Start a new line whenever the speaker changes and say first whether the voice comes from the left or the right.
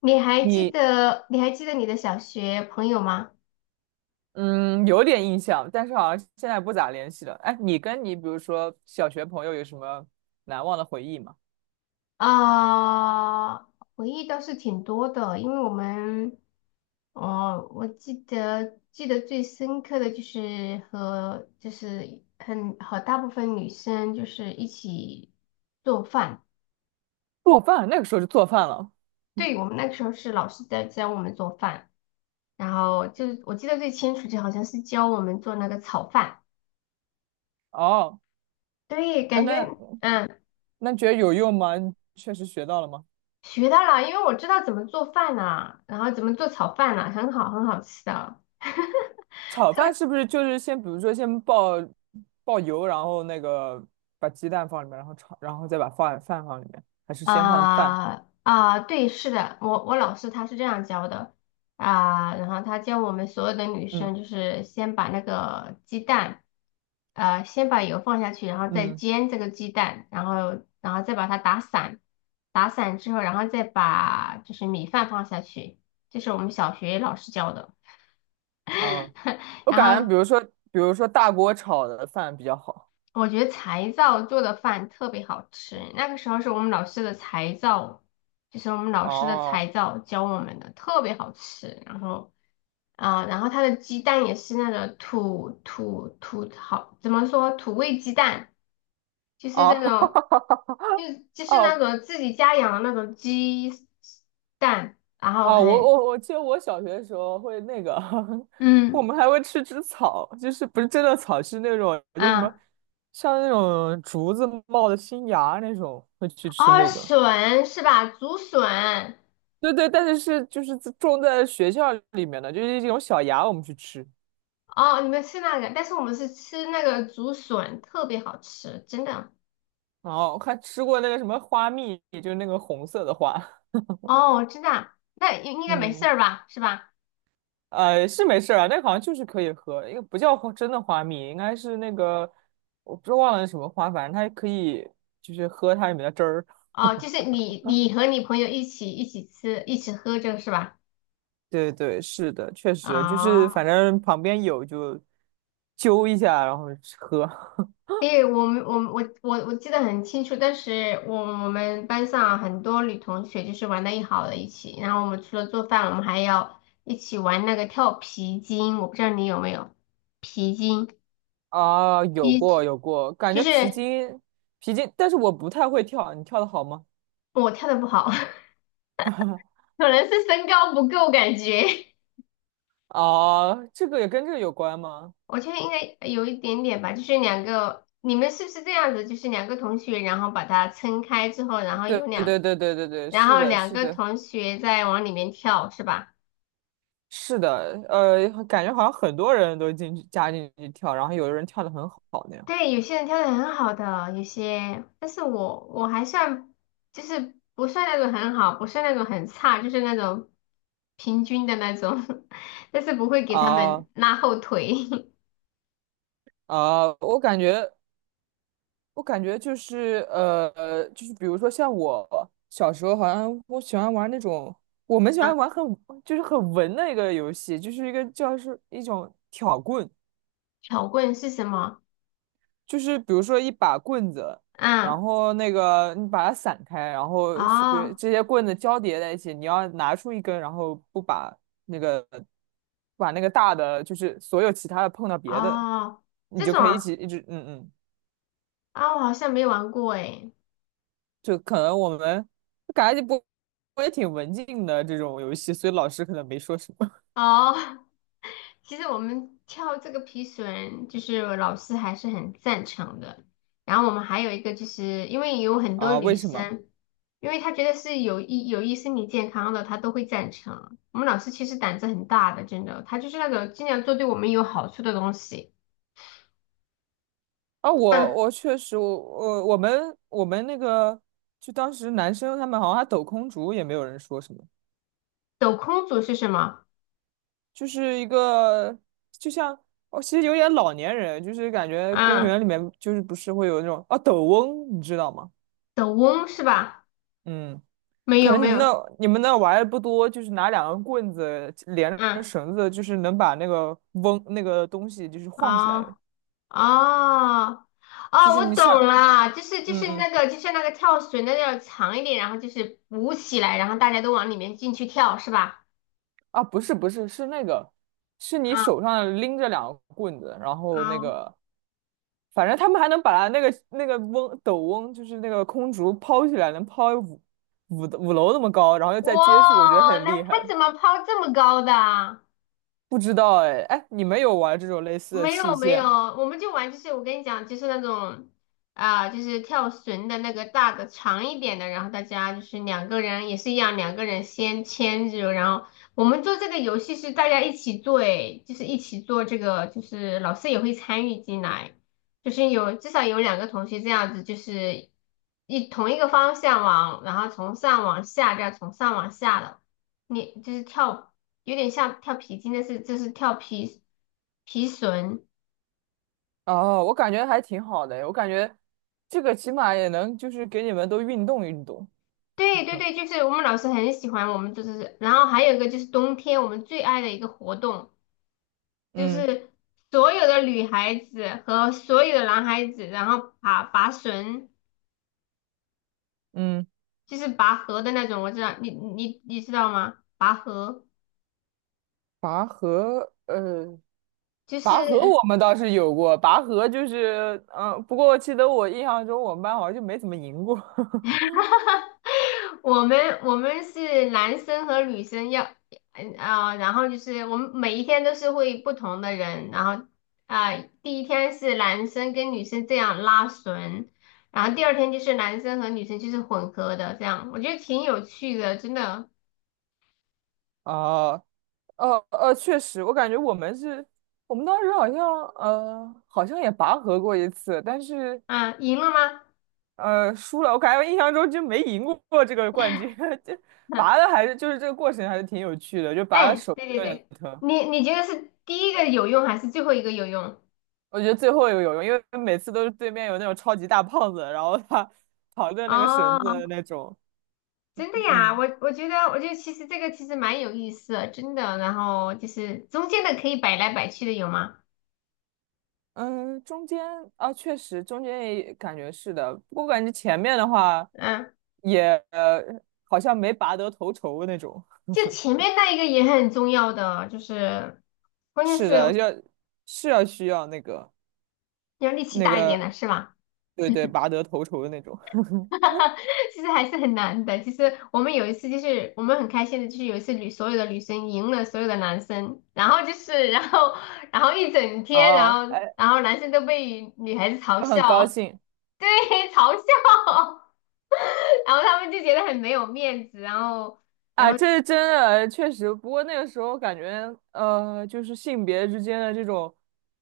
left: 你还记
right: 你
left: 得你还记得你的小学朋友吗？
right: 嗯有点印象，但是好像现在不咋联系了。哎，你比如说小学朋友有什么难忘的回忆吗？
left: 啊、回忆倒是挺多的，因为我们，哦，我记得最深刻的就是和就是很和大部分女生就是一起做饭，
right: 做饭，那个时候就做饭了。
left: 对，我们那个时候是老师在教我们做饭，然后就是我记得最清楚就好像是教我们做那个炒饭，
right: 哦，
left: 对，
right: 哎，
left: 感觉
right: 那
left: 。
right: 那觉得有用吗？你确实学到了吗？
left: 学到了，因为我知道怎么做饭呐、然后怎么做炒饭呐、很好，很好吃的。
right: 炒饭是不是就是先比如说先爆油，然后那个把鸡蛋放里面，然后炒，然后再把饭放里面，还是先放饭？
left: 对，是的，我老师他是这样教的啊，然后他教我们所有的女
right: 嗯
left: 生就是先把那个鸡蛋，先把油放下去，然后再
right: 嗯
left: 煎这个鸡蛋，然后再把它打散，打散之后，然后再把就是米饭放下去，这是我们小学老师教的。
right: 啊，我
left: 然
right: 感觉比
left: 后
right: 如说比如说大锅炒的饭比较好。
left: 我觉得柴灶做的饭特别好吃，那个时候是我们老师的柴灶，就是我们老师的
right: 哦。
left: 柴灶教我们的，特别好吃。然后，然后它的鸡蛋也是那种土，好，怎么说土味鸡蛋，就是那
right: 哦，
left: 种，就 就是那
right: 哦。
left: 种自己家养的那种鸡蛋，然后
right: 哦，
left: 很，
right: 我记得我小学的时候会那个，我
left: 嗯
right: 们还会吃吃草，就是不是真的草，是那种就什么
left: 啊，
right: 像那种竹子冒的新芽那种，会去吃
left: 哦，
right: 那个。
left: 笋是吧？竹笋。
right: 对对，但是是就是自种在学校里面的，就是这种小芽，我们去吃。
left: 哦，你们吃那个，但是我们是吃那个竹笋，特别好吃，真的。
right: 然后还吃过那个什么花蜜，就是那个红色的花。
left: 哦，真的啊，那应应 该没事
right: 嗯。
left: 儿吧，是吧？
right: 呃，是没事儿啊，那个好像就是可以喝，因为不叫花真的花蜜，应该是那个我不知道忘了是什么花，反正它可以就是喝它里面的汁儿。
left: 哦，就是你和你朋友一起吃，一起喝这个是吧？
right: 对对，是的，确实就是
left: 哦，
right: 反正旁边有就揪一下，然后喝。
left: 对，我们我们我我我记得很清楚，当时我们班上很多女同学就是玩的一好的一起，然后我们除了做饭，我们还要一起玩那个跳皮筋，我不知道你有没有皮筋，
right: 啊，
left: 第
right: 有
left: 一
right: 过
left: 次
right: 有过，感
left: 就
right: 觉皮
left: 是
right: 筋皮筋，但是我不太会跳，你跳的好吗？
left: 我跳的不好。可能是身高不够，感觉
right: 啊，这个也跟这个有关吗？
left: 我觉得应该有一点点吧。就是两个，你们是不是这样子？就是两个同学，然后把它撑开之后，然后
right: 对
left: 有
right: 对
left: 两，
right: 对对对对对，
left: 然
right: 是
left: 后
right: 的，
left: 两
right: 是
left: 个
right: 的。
left: 同学再往里面跳，是吧？
right: 是的，感觉好像很多人都进去加进去跳，然后有的人跳的很好那样。
left: 对，有些人跳的很好的，有些，但是我还算，就是不算那种很好，不算那种很差，就是那种平均的那种，但是不会给他们
right: 啊
left: 拉后腿。
right: 啊，我感觉就是比如说像我小时候，好像我喜欢玩那种，我们 喜欢
left: 啊，
right: 玩很就是很文的一个游戏，就是一个叫是一种挑棍。
left: 巧棍是什么？
right: 就是比如说一把棍子，
left: 嗯，
right: 然后那个你把它散开，然后是比如
left: 哦。
right: 这些棍子交叠在一起，你要拿出一根，然后不把那个把那个大的，就是所有其他的碰到别的，
left: 哦，
right: 你
left: 这
right: 就
left: 种
right: 可以一起
left: 啊，
right: 一直嗯嗯，
left: 我好像没玩过诶。
right: 就可能我们就感觉不我也挺文静的这种游戏，所以老师可能没说什么。
left: 哦，其实我们跳这个皮绳，就是我老师还是很赞成的。然后我们还有一个，就是因为有 很多
right: 啊？
left: 女
right: 为什么？
left: 生，因为她觉得是有益身体健康的，她都会赞成啊。我们老师其实胆子很大的，真的，他就是那种尽量做对我们有好处的东西。
right: 啊，我
left: 嗯，
right: 我确实，我们那个，就当时男生他们好像还抖空竹，也没有人说什么。
left: 抖空竹是什么？
right: 就是一个，就像哦，其实有点老年人，就是感觉公
left: 嗯，
right: 园里面就是不是会有那种啊抖翁，你知道吗？
left: 抖翁是吧？
right: 嗯，
left: 没
right: 可
left: 有
right: 能你
left: 没
right: 们
left: 有，
right: 那你们那玩的不多，就是拿两根棍子连着
left: 嗯，
right: 绳子，就是能把那个翁那个东西就是晃起来，
left: 哦。哦，
right: 就
left: 哦，
right: 是
left: 我
right: 你上，
left: 懂了，就是就
right: 嗯
left: 是
right: 嗯
left: 那个，就像那个跳水那要长一点，然后就是鼓起来，然后大家都往里面进去跳，是吧？
right: 啊，不是是那个，是你
left: 啊
right: 手上拎着两个棍子，然后那
left: 啊，
right: 个反正他们还能把那个翁斗翁，就是那个空竹抛起来，能抛五楼那么高，然后又再接住，我觉得
left: 哇，
right: 很
left: 那
right: 厉
left: 他
right: 害。
left: 怎么抛这么高的啊？
right: 不知道哎哎，你们有玩这种类似的
left: 没
right: 器
left: 有没
right: 械
left: 有，
right: 吗？
left: 我们就玩，就是我跟你讲，就是那种就是跳绳的那个大的长一点的，然后大家就是两个人也是一样，两个人先牵着，然后我们做这个游戏是大家一起做，诶，就是一起做这个，就是老师也会参与进来，就是有至少有两个同学这样子，就是一同一个方向往，然后从上往下这样从上往下的，你就是跳。有点像跳皮筋，但是就是跳皮绳。
right: 哦，我感觉还挺好的，我感觉这个起码也能就是给你们都运动运动。
left: 对对对，就是我们老师很喜欢我们，就是然后还有一个就是冬天我们最爱的一个活动，就
right: 嗯
left: 是所有的女孩子和所有的男孩子，然后拔绳，
right: 嗯，
left: 就是拔河的那种，我知道你知道吗？拔河
right: 拔河，
left: 就
right: 拔河
left: 是。
right: 我们倒是有过，拔河就是，嗯、不过我记得我印象中我们班好像就没怎么赢过。
left: 我们是男生和女生要，然后就是我们每一天都是会不同的人，然后啊、第一天是男生跟女生这样拉绳，然后第二天就是男生和女生就是混合的这样，我觉得挺有趣的，真的。
right: 哦，确实，我感觉我们是，我们当时好像好像也拔河过一次，但是
left: 啊，赢了吗？
right: 输了。我感觉印象中就没赢过这个冠军，这拔的 还是就是这个过程还是挺有趣的，就拔的
left: 哎，
right: 手
left: 对对
right: 有点
left: 对，
right: 疼。
left: 你觉得是第一个有用还是最后一个有用？
right: 我觉得最后有用，因为每次都是对面有那种超级大胖子，然后他 扛着那个绳子的
left: 哦。
right: 那种，
left: 真的呀，
right: 嗯。
left: 我觉得其实这个其实蛮有意思的，真的。然后就是中间的可以摆来摆去的有吗？
right: 嗯，中间啊，确实中间也感觉是的，不过感觉前面的话
left: 嗯，
right: 也好像没拔得头筹那种。
left: 就前 面那一个也很重要的，就是关键
right: 是的，
left: 是
right: 要是要需要那个
left: 要力气
right: 那
left: 大一点
right: 个，
left: 的，是吧？
right: 对对，拔得头筹的那种。
left: 其实还是很难的。其实我们有一次就是我们很开心的，就是有一次所有的女生赢了所有的男生，然后就是然后一整天，然
right: 哦，
left: 后
right: 哎，
left: 然后男生都被女孩子嘲
right: 就很高
left: 笑，
right: 兴
left: 对，嘲笑。然后他们就觉得很没有面子，然后，然
right: 啊，
left: 后
right: 这是真的，确实。不过那个时候感觉，就是性别之间的这种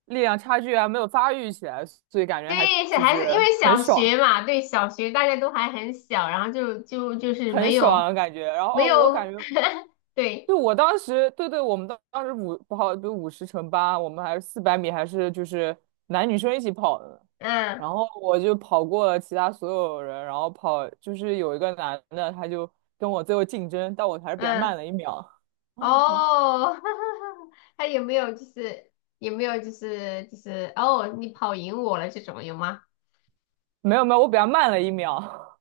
right: 力量差距啊，没有发育起来，所以感觉还
left: 对小
right: 就
left: 孩子，因
right: 是
left: 为
right: 很
left: 小
right: 爽，
left: 学嘛，对小学大家都还很小，然后就是
right: 很
left: 没有
right: 爽的感觉。然后
left: 没
right: 哦我感
left: 有，
right: 觉。
left: 对，
right: 对，我当时，对对，我们当时不好，比如50乘8，我们还是400米，还是就是男女生一起跑的呢。
left: 嗯
right: 然后我就跑过了其他所有人，然后跑就是有一个男的，他就跟我最后竞争，但我还是比他
left: 嗯，
right: 慢了一秒。
left: 哦，他有没有哦，你跑赢我了这种有吗？
right: 没有没有，我比他慢了一秒。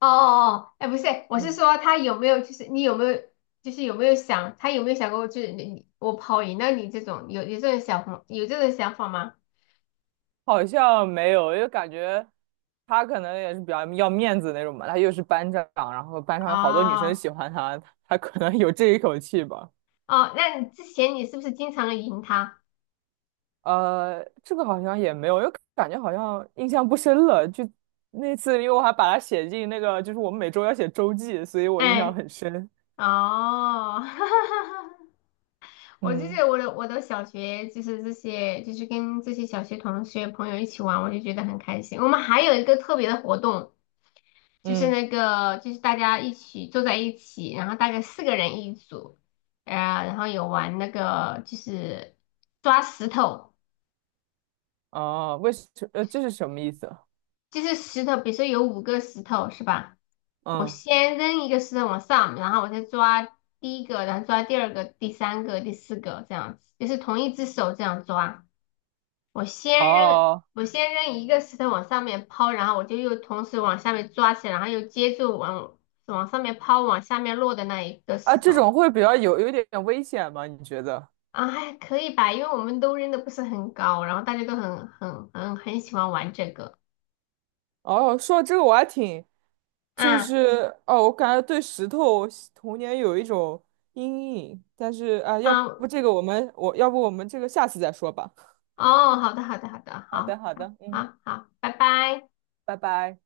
left: 哦哦哦，哎，不是，我是
right: 嗯，
left: 说他有没有就是你有没有就是有没有想他有没有想过就是你我跑赢了你这种有这种想法有这种想法吗？
right: 好像没有，因为感觉他可能也是比较要面子那种嘛。他又是班长，然后班上有好多女生
left: 哦
right: 喜欢他，他可能有这一口气吧。
left: 哦，那你之前你是不是经常赢他？
right: 这个好像也没有，又感觉好像印象不深了。就那次，因为我还把它写进那个，就是我们每周要写周记，所以我印象
left: 哎，
right: 很深。
left: 哦，我就
right: 嗯
left: 是我的小学就是这些，就是跟这些小学同学朋友一起玩，我就觉得很开心。我们还有一个特别的活动，就是
right: 嗯，
left: 那个就是大家一起坐在一起，然后大概四个人一组，然后有玩那个就是抓石头，
right: 哦，这是什么意思？
left: 就是石头，比如说有五个石头是吧？我
right: 嗯，
left: 先扔一个石头往上，然后我再抓第一个，然后抓第二个、第三个、第四个，这样子，就是同一只手这样抓。我先扔，
right: 哦
left: 我先扔一个石头往上面抛，然后我就又同时往下面抓起来，然后又接住往上面抛，往下面落的那一个
right: 啊，
left: 石
right: 这
left: 头。
right: 种会比较有一点点危险吗？你觉得？
left: 啊，还可以吧，因为我们都扔的不是很高，然后大家都很喜欢玩这个。
right: 哦，说到这个我还挺，就
left: 啊
right: 是哦，我感觉对石头童年有一种阴影，但是啊，要
left: 啊
right: 不这个我们我要不我们这个下次再说吧。
left: 哦，好的好的好的，
right: 好的，
left: 好
right: 好的，嗯。
left: 好好，拜拜。
right: 拜拜。